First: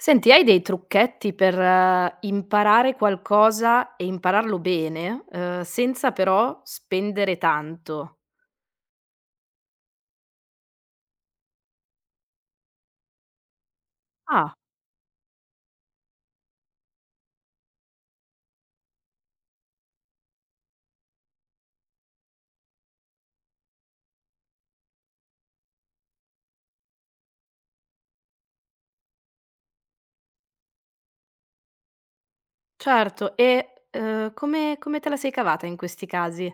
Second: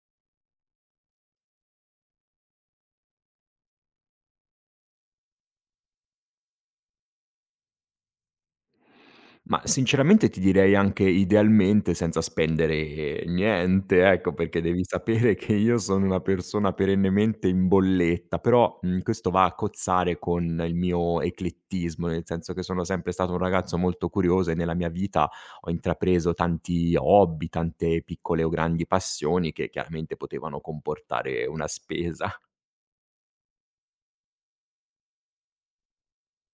Senti, hai dei trucchetti per imparare qualcosa e impararlo bene, senza però spendere tanto? Ma sinceramente ti direi anche idealmente senza spendere niente, ecco, Ah, perché devi sapere che io sono una persona perennemente in bolletta, però, questo va a cozzare con il mio eclettismo, nel senso che sono sempre stato un ragazzo molto curioso e nella mia vita ho intrapreso tanti hobby, tante piccole o grandi passioni che chiaramente potevano comportare una spesa. certo. E, come te la sei cavata in questi casi?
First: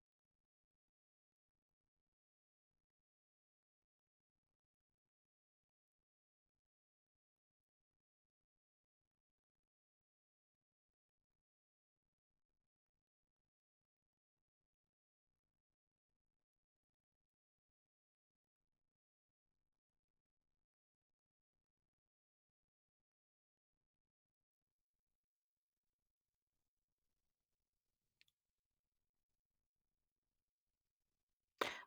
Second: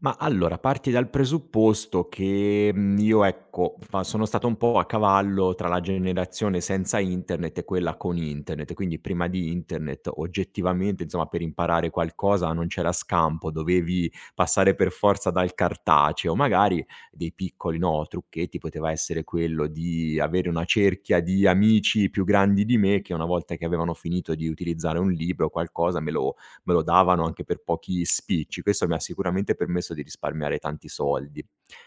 Ma allora, parti dal presupposto che, io ecco, fa sono stato un po' a cavallo tra la generazione senza internet e quella con internet, quindi prima di internet oggettivamente, insomma, per imparare qualcosa non c'era scampo, dovevi passare per forza dal cartaceo. Magari dei piccoli, no, trucchetti poteva essere quello di avere una cerchia di amici più grandi di me che una volta che avevano finito di utilizzare un libro o qualcosa me lo davano anche per pochi spicci. Questo mi ha sicuramente permesso di risparmiare tanti soldi.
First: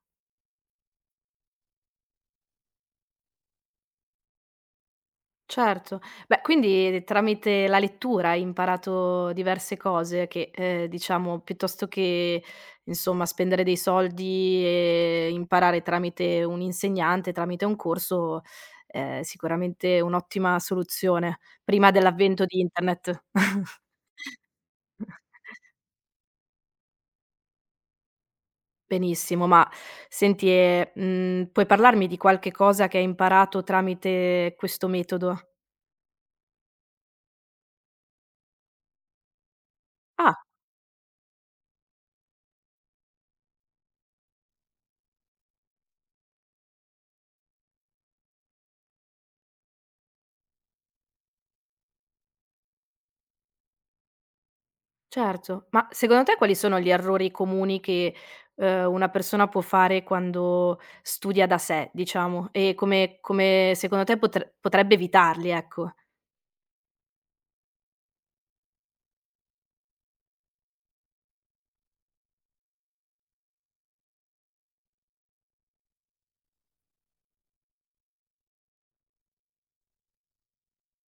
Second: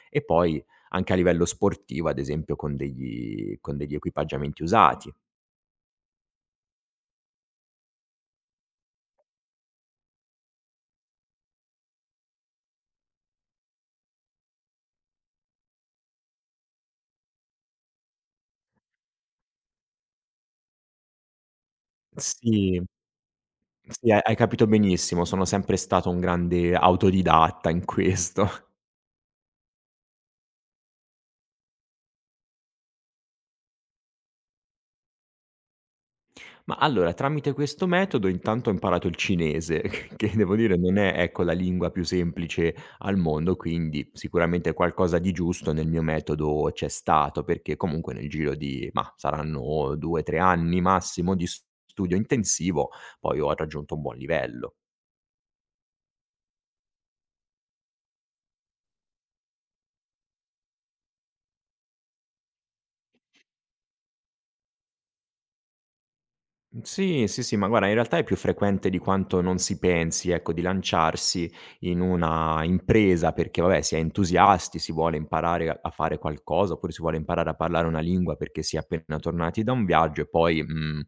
E poi anche a livello sportivo, ad esempio, con degli equipaggiamenti usati. Certo. Beh, quindi tramite la lettura hai imparato diverse cose che, diciamo, piuttosto che, insomma, spendere dei soldi e imparare tramite un insegnante, tramite un corso, è sicuramente un'ottima soluzione, prima dell'avvento di Sì, internet. sì, hai capito benissimo, sono sempre stato un grande autodidatta in questo. Benissimo, ma senti, puoi parlarmi di qualche cosa che hai imparato tramite questo metodo? Ma allora, tramite questo metodo intanto ho imparato il cinese, che Ah. devo dire non è, ecco, la lingua più semplice al mondo, quindi sicuramente qualcosa di giusto nel mio metodo c'è stato, perché comunque nel giro di, mah, saranno 2, 3 anni massimo di studio intensivo, poi ho raggiunto un buon livello. Certo, ma secondo te quali sono gli errori comuni che, una persona può fare quando studia da sé, diciamo, e come secondo te potrebbe evitarli, ecco? Sì, sì, sì, ma guarda in realtà è più frequente di quanto non si pensi, ecco, di lanciarsi in una impresa perché vabbè si è entusiasti, si vuole imparare a fare qualcosa, oppure si vuole imparare a parlare una lingua perché si è appena tornati da un viaggio e poi, mhmm,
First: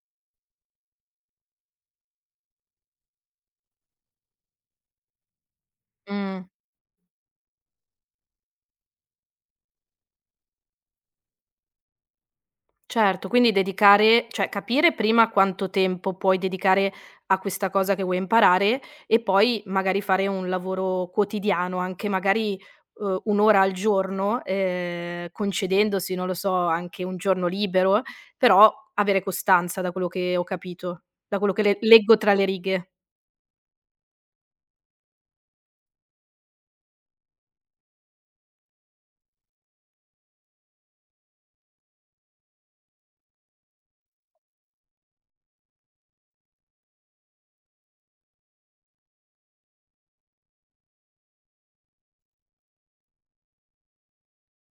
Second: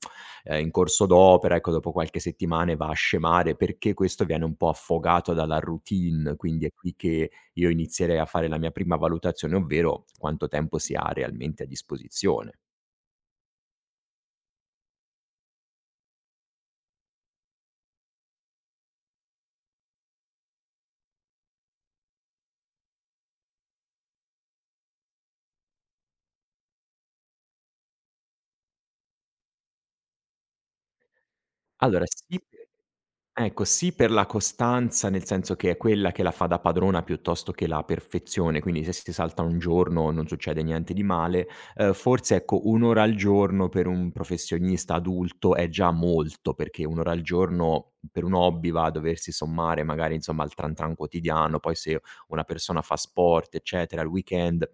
ehm, in corso d'opera, ecco, dopo qualche settimane va a scemare perché questo viene un po' affogato dalla routine, Mh. quindi è qui che io inizierei a fare la mia prima valutazione, ovvero quanto tempo si ha realmente a disposizione. Certo, quindi dedicare cioè capire prima quanto tempo puoi dedicare a questa cosa che vuoi imparare e poi magari fare un lavoro quotidiano, anche magari, un'ora ora al giorno, concedendosi, non lo so, anche un giorno libero, però avere costanza da quello che ho capito, da quello che le Allora leggo tra sì le righe. Ecco, sì per la costanza, nel senso che è quella che la fa da padrona piuttosto che la perfezione, quindi se si salta un giorno non succede niente di male. Forse ecco 1 ora al giorno per un professionista adulto è già molto, perché 1 ora al giorno per un hobby va a doversi sommare magari insomma al tran tran quotidiano, poi se una persona fa sport eccetera, il weekend,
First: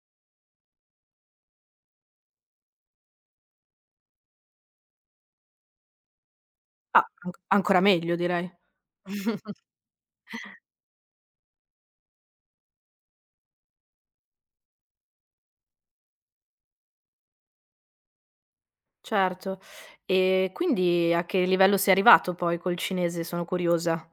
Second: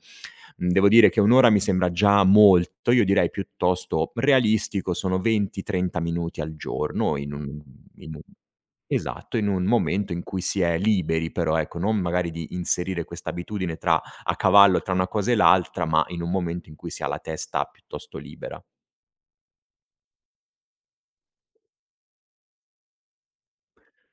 devo dire che 1 ora mi sembra già molto, io direi piuttosto realistico sono 20, 30 minuti al Ah, giorno ancora meglio in un direi. Esatto, in un momento in cui si è liberi però, ecco, non magari di inserire questa abitudine tra a cavallo tra una cosa e l'altra, ma in un momento in cui si ha la testa piuttosto libera. Certo. E quindi a che livello sei arrivato poi col cinese? Sono curiosa.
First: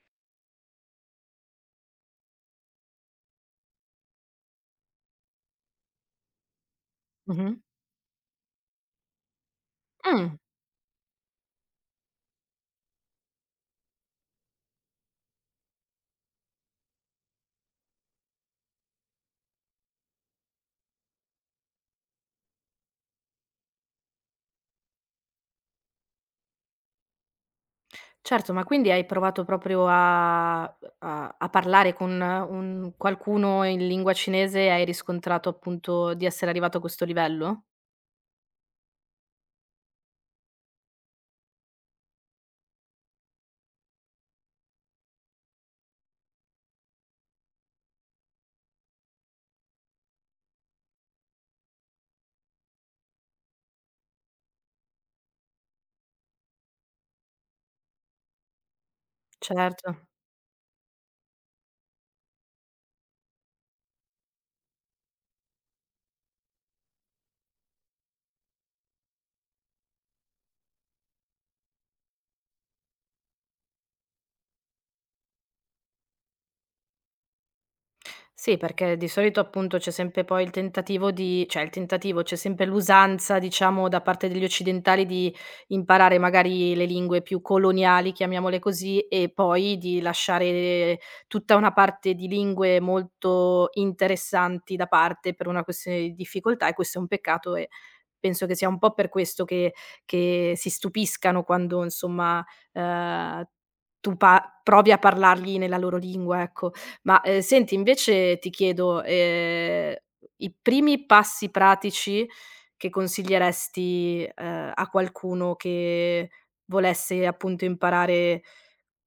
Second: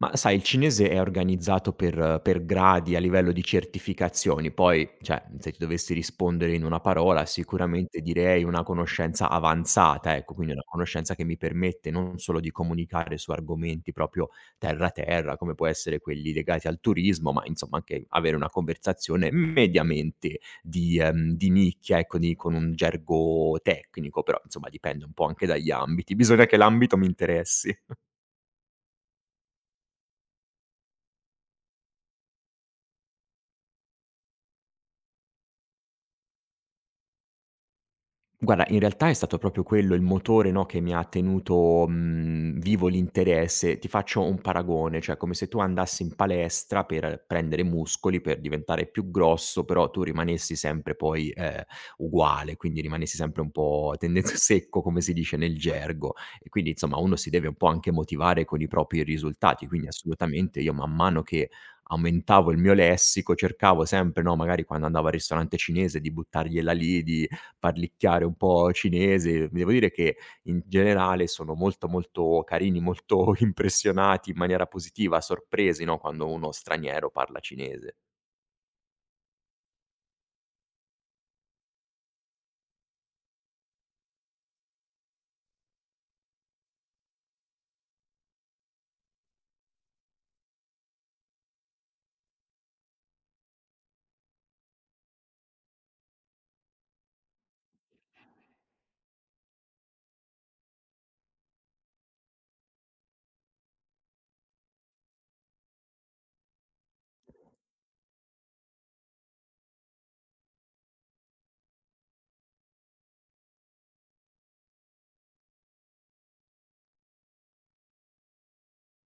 Ma sai, il cinese è organizzato per gradi a livello di certificazioni, poi, cioè, se ti dovessi rispondere in una parola, Mh-mh. sicuramente direi una conoscenza avanzata, ecco, Mh. quindi una conoscenza che mi permette non solo di comunicare su argomenti proprio terra terra, come può essere quelli legati al turismo, ma insomma anche avere una conversazione mediamente di nicchia, ecco, di con un gergo tecnico, però insomma dipende un po' anche dagli ambiti. Bisogna che l'ambito mi interessi. Certo, ma quindi hai provato proprio a a parlare con un qualcuno in lingua cinese e hai riscontrato appunto di essere arrivato a questo livello? Guarda, in realtà è stato proprio quello il motore, no, che mi ha tenuto, vivo l'interesse. Ti faccio un paragone, cioè come se tu andassi in palestra per prendere muscoli, per diventare più grosso, però tu rimanessi sempre poi, uguale, quindi rimanessi sempre un po' tendenza secco, come si dice nel gergo. E quindi insomma uno si deve un po' anche motivare con i propri risultati, Certo. quindi assolutamente io man mano che aumentavo il mio lessico cercavo sempre, no, magari quando andavo al ristorante cinese di buttargliela lì, di parlicchiare un po' cinese. Devo dire che in generale sono molto, molto carini, molto impressionati in maniera positiva, sorpresi, no, quando uno straniero parla cinese. Sì, perché di solito appunto c'è sempre poi il tentativo di cioè il tentativo, c'è sempre l'usanza diciamo da parte degli occidentali di imparare magari le lingue più coloniali, chiamiamole così, e poi di lasciare tutta una parte di lingue molto interessanti da parte per una questione di difficoltà e questo è un peccato e penso che sia un po' per questo che si stupiscano quando insomma, ehm, tu pa provi a parlargli nella loro lingua, ecco. Ma, senti invece ti chiedo, i primi passi pratici che consiglieresti, a qualcuno che volesse appunto imparare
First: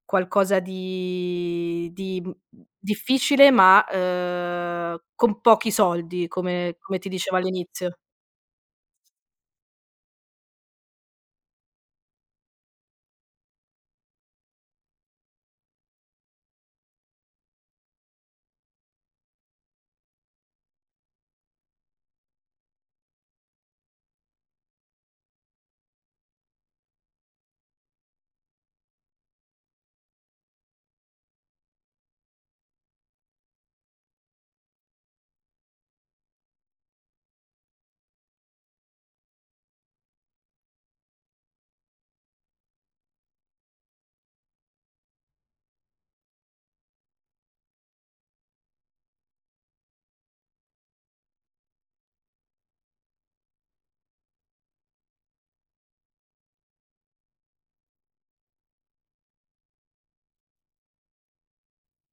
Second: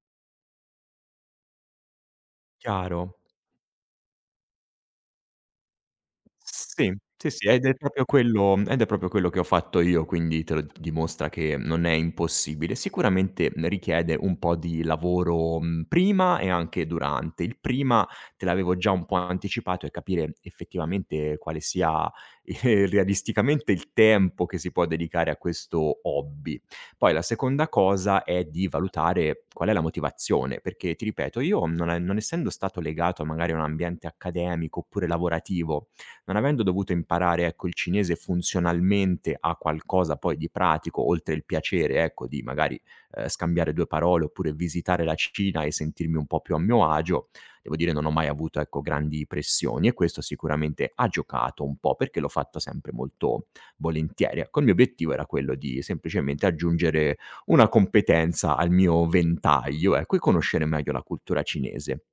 qualcosa di Chiaro. difficile ma, con pochi soldi come Sì, come ti sì, dicevo sì, ed è all'inizio. proprio quello ed è proprio quello che ho fatto io, quindi te lo dimostra che non è impossibile. Sicuramente, richiede un po' di lavoro, prima e anche durante. Il prima te l'avevo già un po' anticipato e capire effettivamente quale sia, realisticamente il tempo che si può dedicare a questo hobby. Poi la seconda cosa è di valutare qual è la motivazione, perché ti ripeto, io non essendo stato legato magari a un ambiente accademico oppure lavorativo non avendo dovuto imparare, ecco, il cinese funzionalmente a qualcosa poi di pratico, oltre il piacere, ecco, di magari, scambiare 2 parole oppure visitare la Cina e sentirmi un po' più a mio agio, devo dire non ho mai avuto, ecco, grandi pressioni e questo sicuramente ha giocato un po', perché l'ho fatto sempre molto volentieri. Ecco, il mio obiettivo era quello di semplicemente aggiungere una competenza al mio ventaglio, ecco, e conoscere meglio la cultura cinese.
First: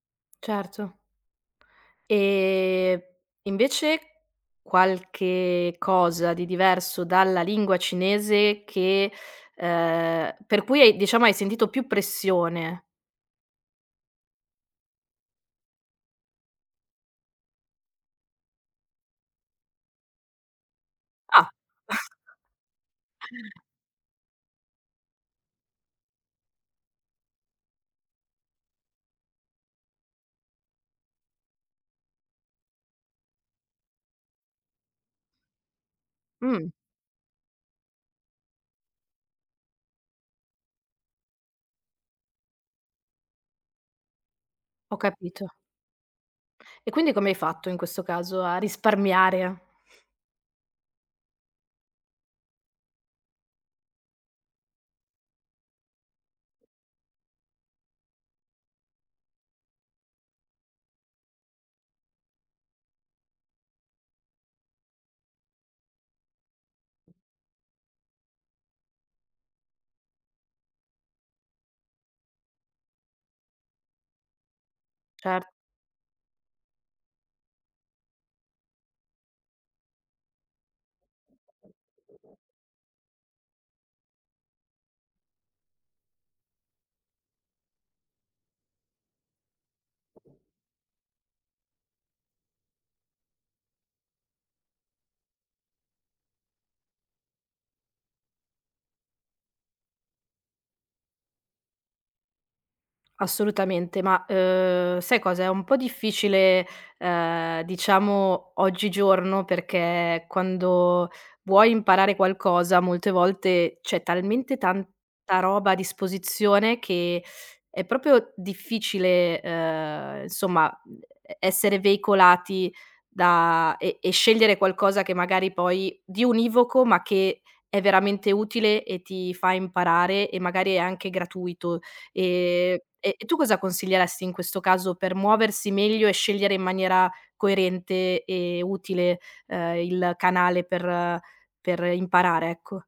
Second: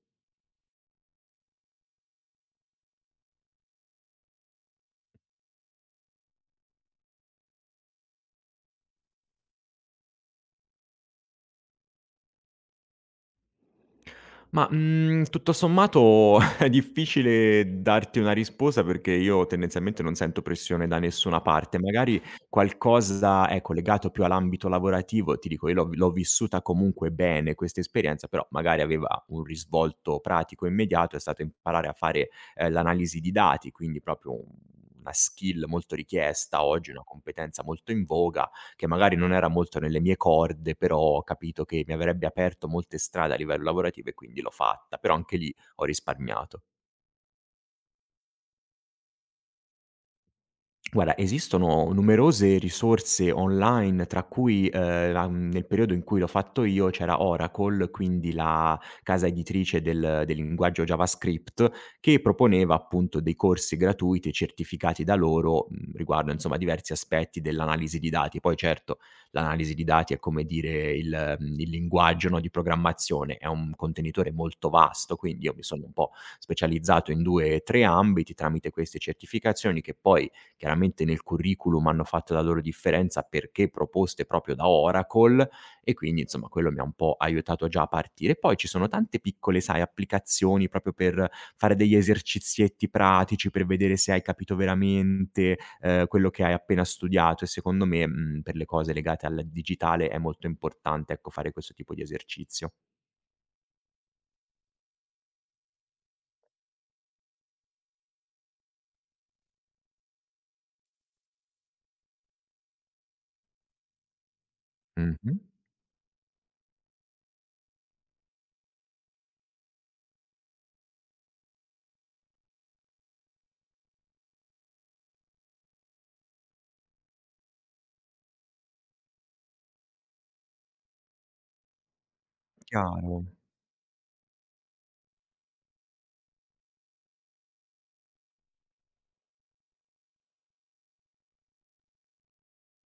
Certo. Ehm, Invece qualche cosa di diverso dalla lingua cinese che per cui hai diciamo hai sentito più pressione? Ma, tutto sommato è difficile darti una risposta perché io tendenzialmente non sento pressione da nessuna Ah, parte. Magari qualcosa, ecco, legato più all'ambito lavorativo, ti dico io l'ho vissuta comunque bene questa esperienza, però magari aveva un risvolto pratico immediato, è stato imparare a fare, l'analisi di dati, quindi proprio una skill molto richiesta mh, oggi, una competenza molto in voga che magari non era molto nelle mie corde, però ho capito che mi avrebbe aperto molte strade a livello lavorativo e quindi l'ho ho fatta, però anche capito. lì ho risparmiato. E quindi come hai fatto in questo caso a risparmiare? Guarda, esistono numerose risorse online, tra cui, nel periodo in cui l'ho fatto io c'era Oracle, quindi la casa editrice del linguaggio JavaScript, che proponeva appunto dei corsi gratuiti certificati da loro, riguardo insomma diversi aspetti dell'analisi di dati. Poi certo, l'analisi di dati è come dire il linguaggio, no, di programmazione, è un contenitore molto vasto, Cer quindi io mi sono un po' specializzato in 2, 3 ambiti tramite queste certificazioni che poi chiaramente nel curriculum hanno fatto la loro differenza perché proposte proprio da Oracle e quindi insomma quello mi ha un po' aiutato già a partire. Poi ci sono tante piccole, sai, applicazioni proprio per fare degli esercizietti pratici, per vedere se hai capito veramente, quello che hai appena studiato e secondo me, per le cose legate al digitale è molto importante, ecco, fare questo tipo di esercizio. Assolutamente, ma, sai cosa? È un po' difficile, diciamo oggigiorno, perché quando vuoi imparare qualcosa molte volte c'è talmente tanta Mh-mh. roba a disposizione che è proprio difficile, insomma, e essere veicolati da e scegliere qualcosa che magari poi di univoco, ma che è veramente utile e ti fa imparare e magari è anche gratuito. E Chiaro. tu cosa consiglieresti in questo caso per muoversi meglio e scegliere in maniera coerente e utile, il canale per imparare, ecco?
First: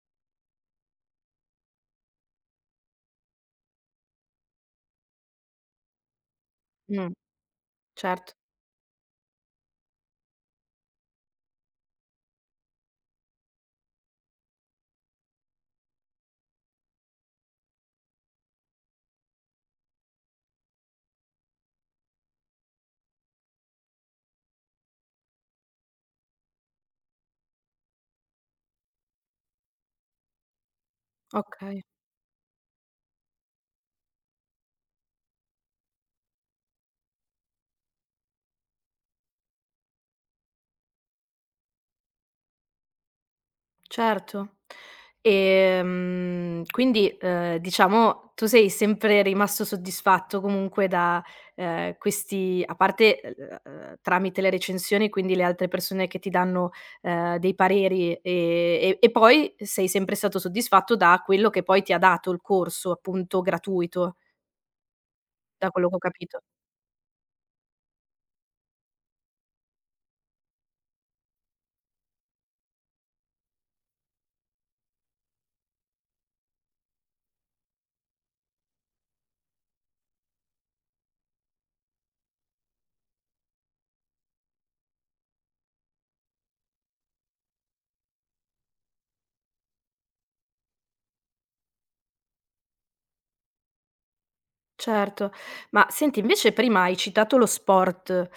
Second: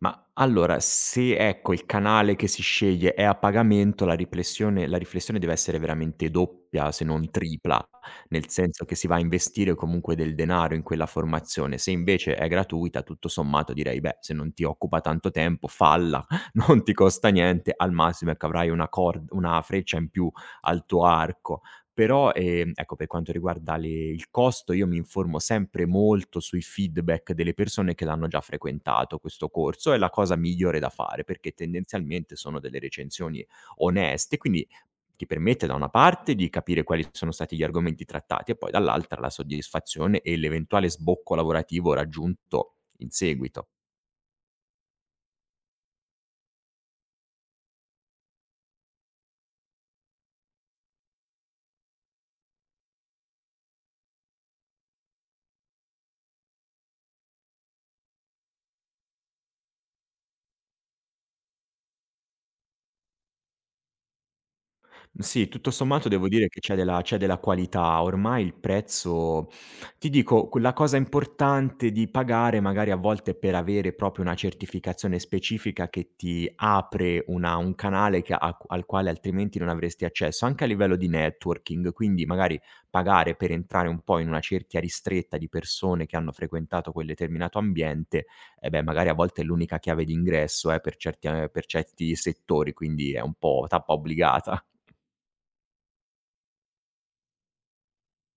Ma allora, se ecco il canale che si sceglie è a pagamento, la riflessione deve essere veramente doppia, se Mh, non tripla, certo, nel senso che si va a investire comunque del denaro in quella formazione. Se invece è gratuita, tutto sommato direi: "Beh, se non ti occupa tanto tempo, falla, non ti costa niente, al massimo, ecco, avrai una freccia in più al tuo arco." Però, ecco, per quanto riguarda le il costo, io mi informo sempre molto sui feedback delle persone che l'hanno già frequentato questo corso, è la cosa migliore da fare, perché okay. tendenzialmente sono delle recensioni oneste, quindi ti permette da una parte di capire quali sono stati gli argomenti trattati e poi dall'altra la soddisfazione e l'eventuale sbocco lavorativo raggiunto in seguito. Certo. Quindi, diciamo, tu sei sempre rimasto soddisfatto comunque da, questi a parte, tramite le recensioni, quindi le altre persone che ti danno, dei pareri, e poi sei sempre stato soddisfatto da quello che poi ti ha dato il corso, appunto gratuito, Sì, da tutto quello che ho sommato devo capito. dire che c'è della qualità. Ormai il prezzo ti dico, quella cosa importante di pagare magari a volte per avere proprio una certificazione specifica che ti apre una un canale che a al quale altrimenti non avresti accesso, anche a livello di networking. Quindi magari pagare per entrare un po' in una cerchia ristretta di persone che hanno frequentato quel determinato ambiente, e beh, magari a volte è l'unica chiave d'ingresso, per certi a per certi settori, quindi è un po' tappa obbligata. Certo. Ma senti, invece prima hai citato lo sport,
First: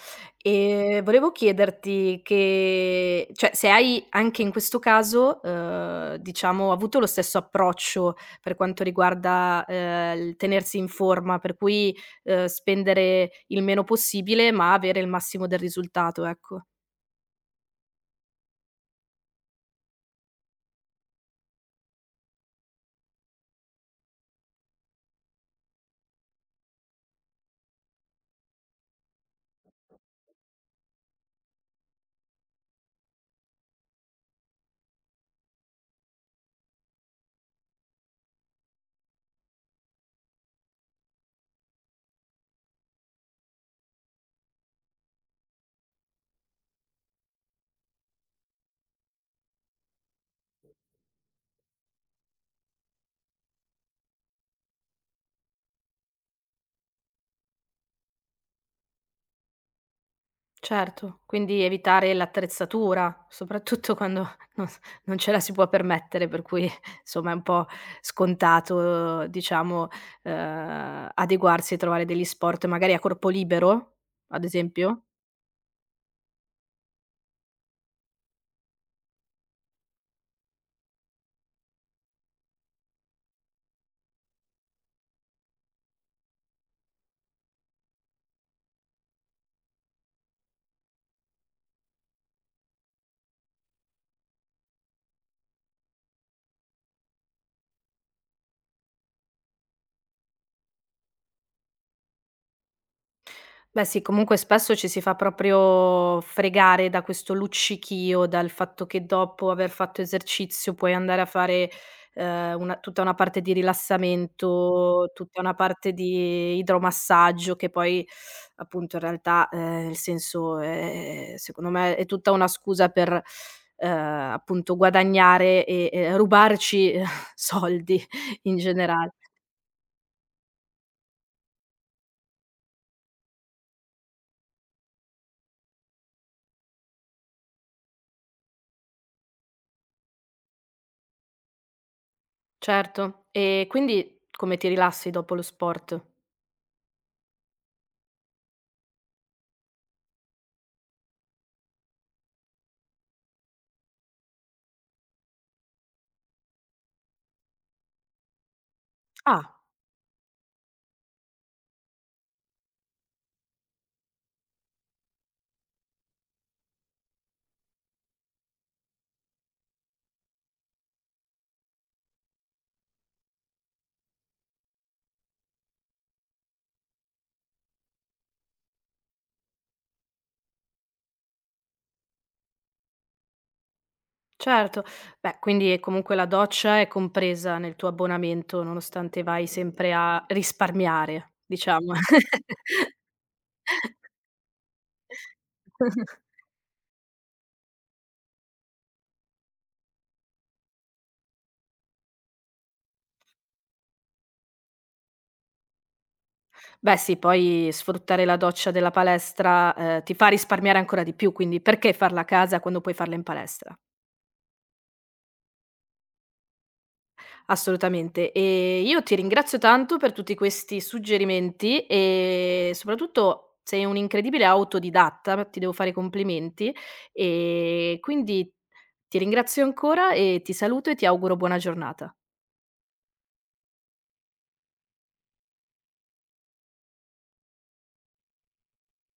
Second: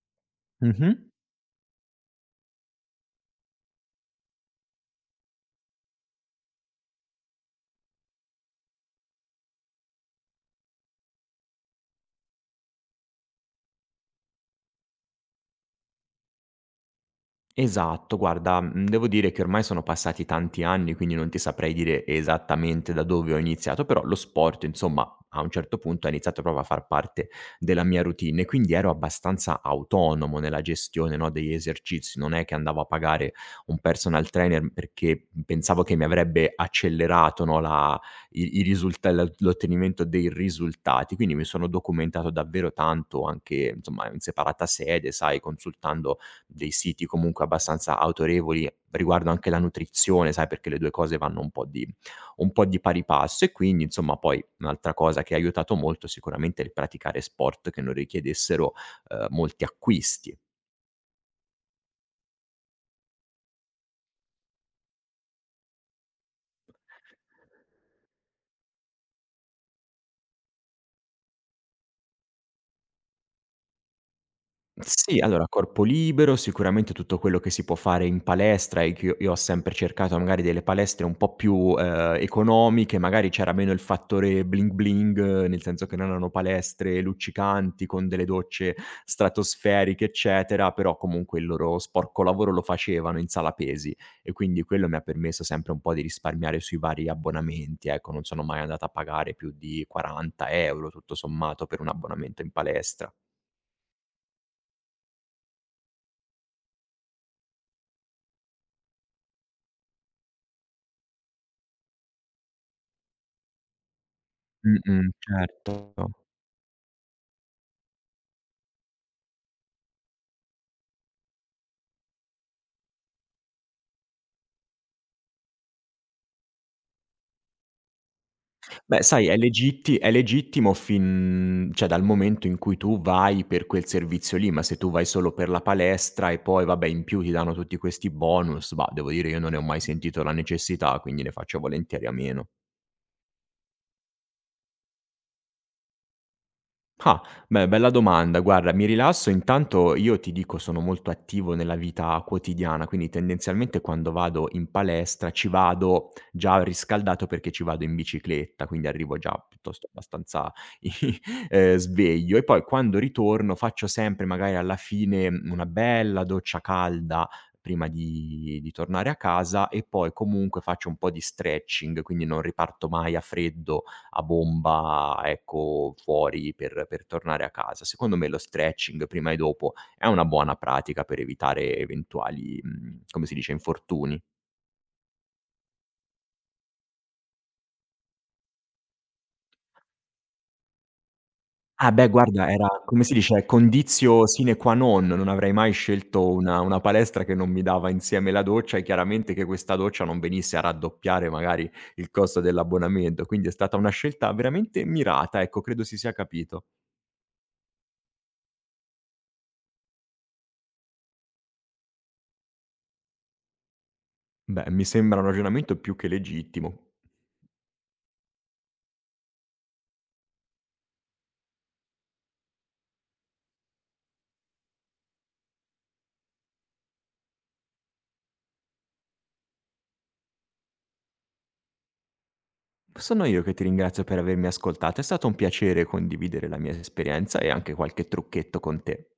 Mh-mh. Volevo chiederti che cioè se hai anche in questo caso, diciamo avuto lo stesso approccio per quanto riguarda, il tenersi in forma, per cui, spendere il meno possibile, ma avere il massimo del risultato, ecco. Esatto, guarda, devo dire che ormai sono passati tanti anni, quindi non ti saprei dire esattamente da dove ho iniziato, però lo sport insomma a un certo punto ha iniziato proprio a far parte della mia routine, quindi ero abbastanza autonomo nella gestione, no, degli esercizi. Non è che andavo a pagare un personal trainer perché pensavo che mi avrebbe accelerato, no, la i i risulta la l'ottenimento dei risultati. Quindi mi sono documentato davvero tanto anche, insomma, in separata sede, sai, consultando dei siti comunque abbastanza autorevoli riguardo anche la nutrizione, sai, perché le 2 cose vanno un po' di pari passo e quindi insomma poi un'altra cosa che ha aiutato molto sicuramente è il praticare sport che non richiedessero, molti acquisti. Certo, quindi evitare l'attrezzatura, soprattutto quando non s non ce la si può permettere, per cui insomma è un po' scontato, diciamo, adeguarsi e trovare degli sport magari a corpo libero, ad esempio? Sì, allora corpo libero, sicuramente tutto quello che si può fare in palestra e che io ho sempre cercato magari delle palestre un po' più, economiche, magari c'era meno il fattore bling bling, nel senso che non erano palestre luccicanti con delle docce stratosferiche, eccetera, però comunque il loro sporco lavoro lo facevano in sala pesi e quindi quello mi ha permesso sempre un po' di risparmiare sui vari abbonamenti, ecco, non sono mai andato a pagare più di 40 € tutto sommato per un abbonamento in palestra. Beh sì, comunque spesso ci si fa proprio fregare da questo luccichio, dal fatto che dopo aver fatto esercizio puoi andare a fare, una tutta una parte di rilassamento, Mh-mh, tutta una certo. parte di idromassaggio che poi appunto in realtà, il senso è secondo me è tutta una scusa per, ehm, appunto guadagnare e rubarci soldi in Beh, generale. sai è legitti è legittimo fin cioè dal momento in cui tu vai per quel servizio lì, ma se tu vai solo per la palestra e poi vabbè in più ti danno tutti questi bonus, bah, devo dire io non ne ho mai sentito la necessità, quindi ne faccio volentieri a meno. Certo. E quindi come ti rilassi dopo lo sport? Ah, beh, bella domanda. Guarda, mi rilasso, intanto io ti dico sono molto attivo nella vita quotidiana, quindi tendenzialmente quando vado in palestra ci vado già riscaldato perché ci vado in bicicletta, quindi arrivo già Ah. piuttosto abbastanza sveglio e poi quando ritorno faccio sempre magari alla fine una bella doccia calda prima di tornare a casa e poi comunque faccio un po' di stretching, quindi non riparto mai a freddo a bomba, ecco, fuori per tornare a casa. Secondo me lo stretching prima e dopo è una buona pratica per evitare eventuali, come si dice, infortuni. Certo. Beh, quindi e comunque la doccia è compresa nel tuo abbonamento, nonostante vai sempre a risparmiare, Ah diciamo. beh guarda era, come si dice, conditio sine qua non, non avrei mai scelto una palestra che non mi dava insieme la doccia e chiaramente che questa doccia non venisse a raddoppiare magari il costo dell'abbonamento, quindi è stata una scelta veramente mirata, ecco, credo si sia capito. Beh sì, poi sfruttare la doccia della palestra, ti fa risparmiare ancora di più, quindi perché farla a casa quando puoi farla in palestra? Beh, mi sembra un ragionamento più che legittimo. Assolutamente. E io ti ringrazio tanto per tutti questi suggerimenti e soprattutto sei un'incredibile autodidatta, ti devo fare i complimenti e quindi ti ringrazio ancora e ti saluto e ti auguro buona giornata. Sono io che ti ringrazio per avermi ascoltato, è stato un piacere condividere la mia esperienza e anche qualche trucchetto con te.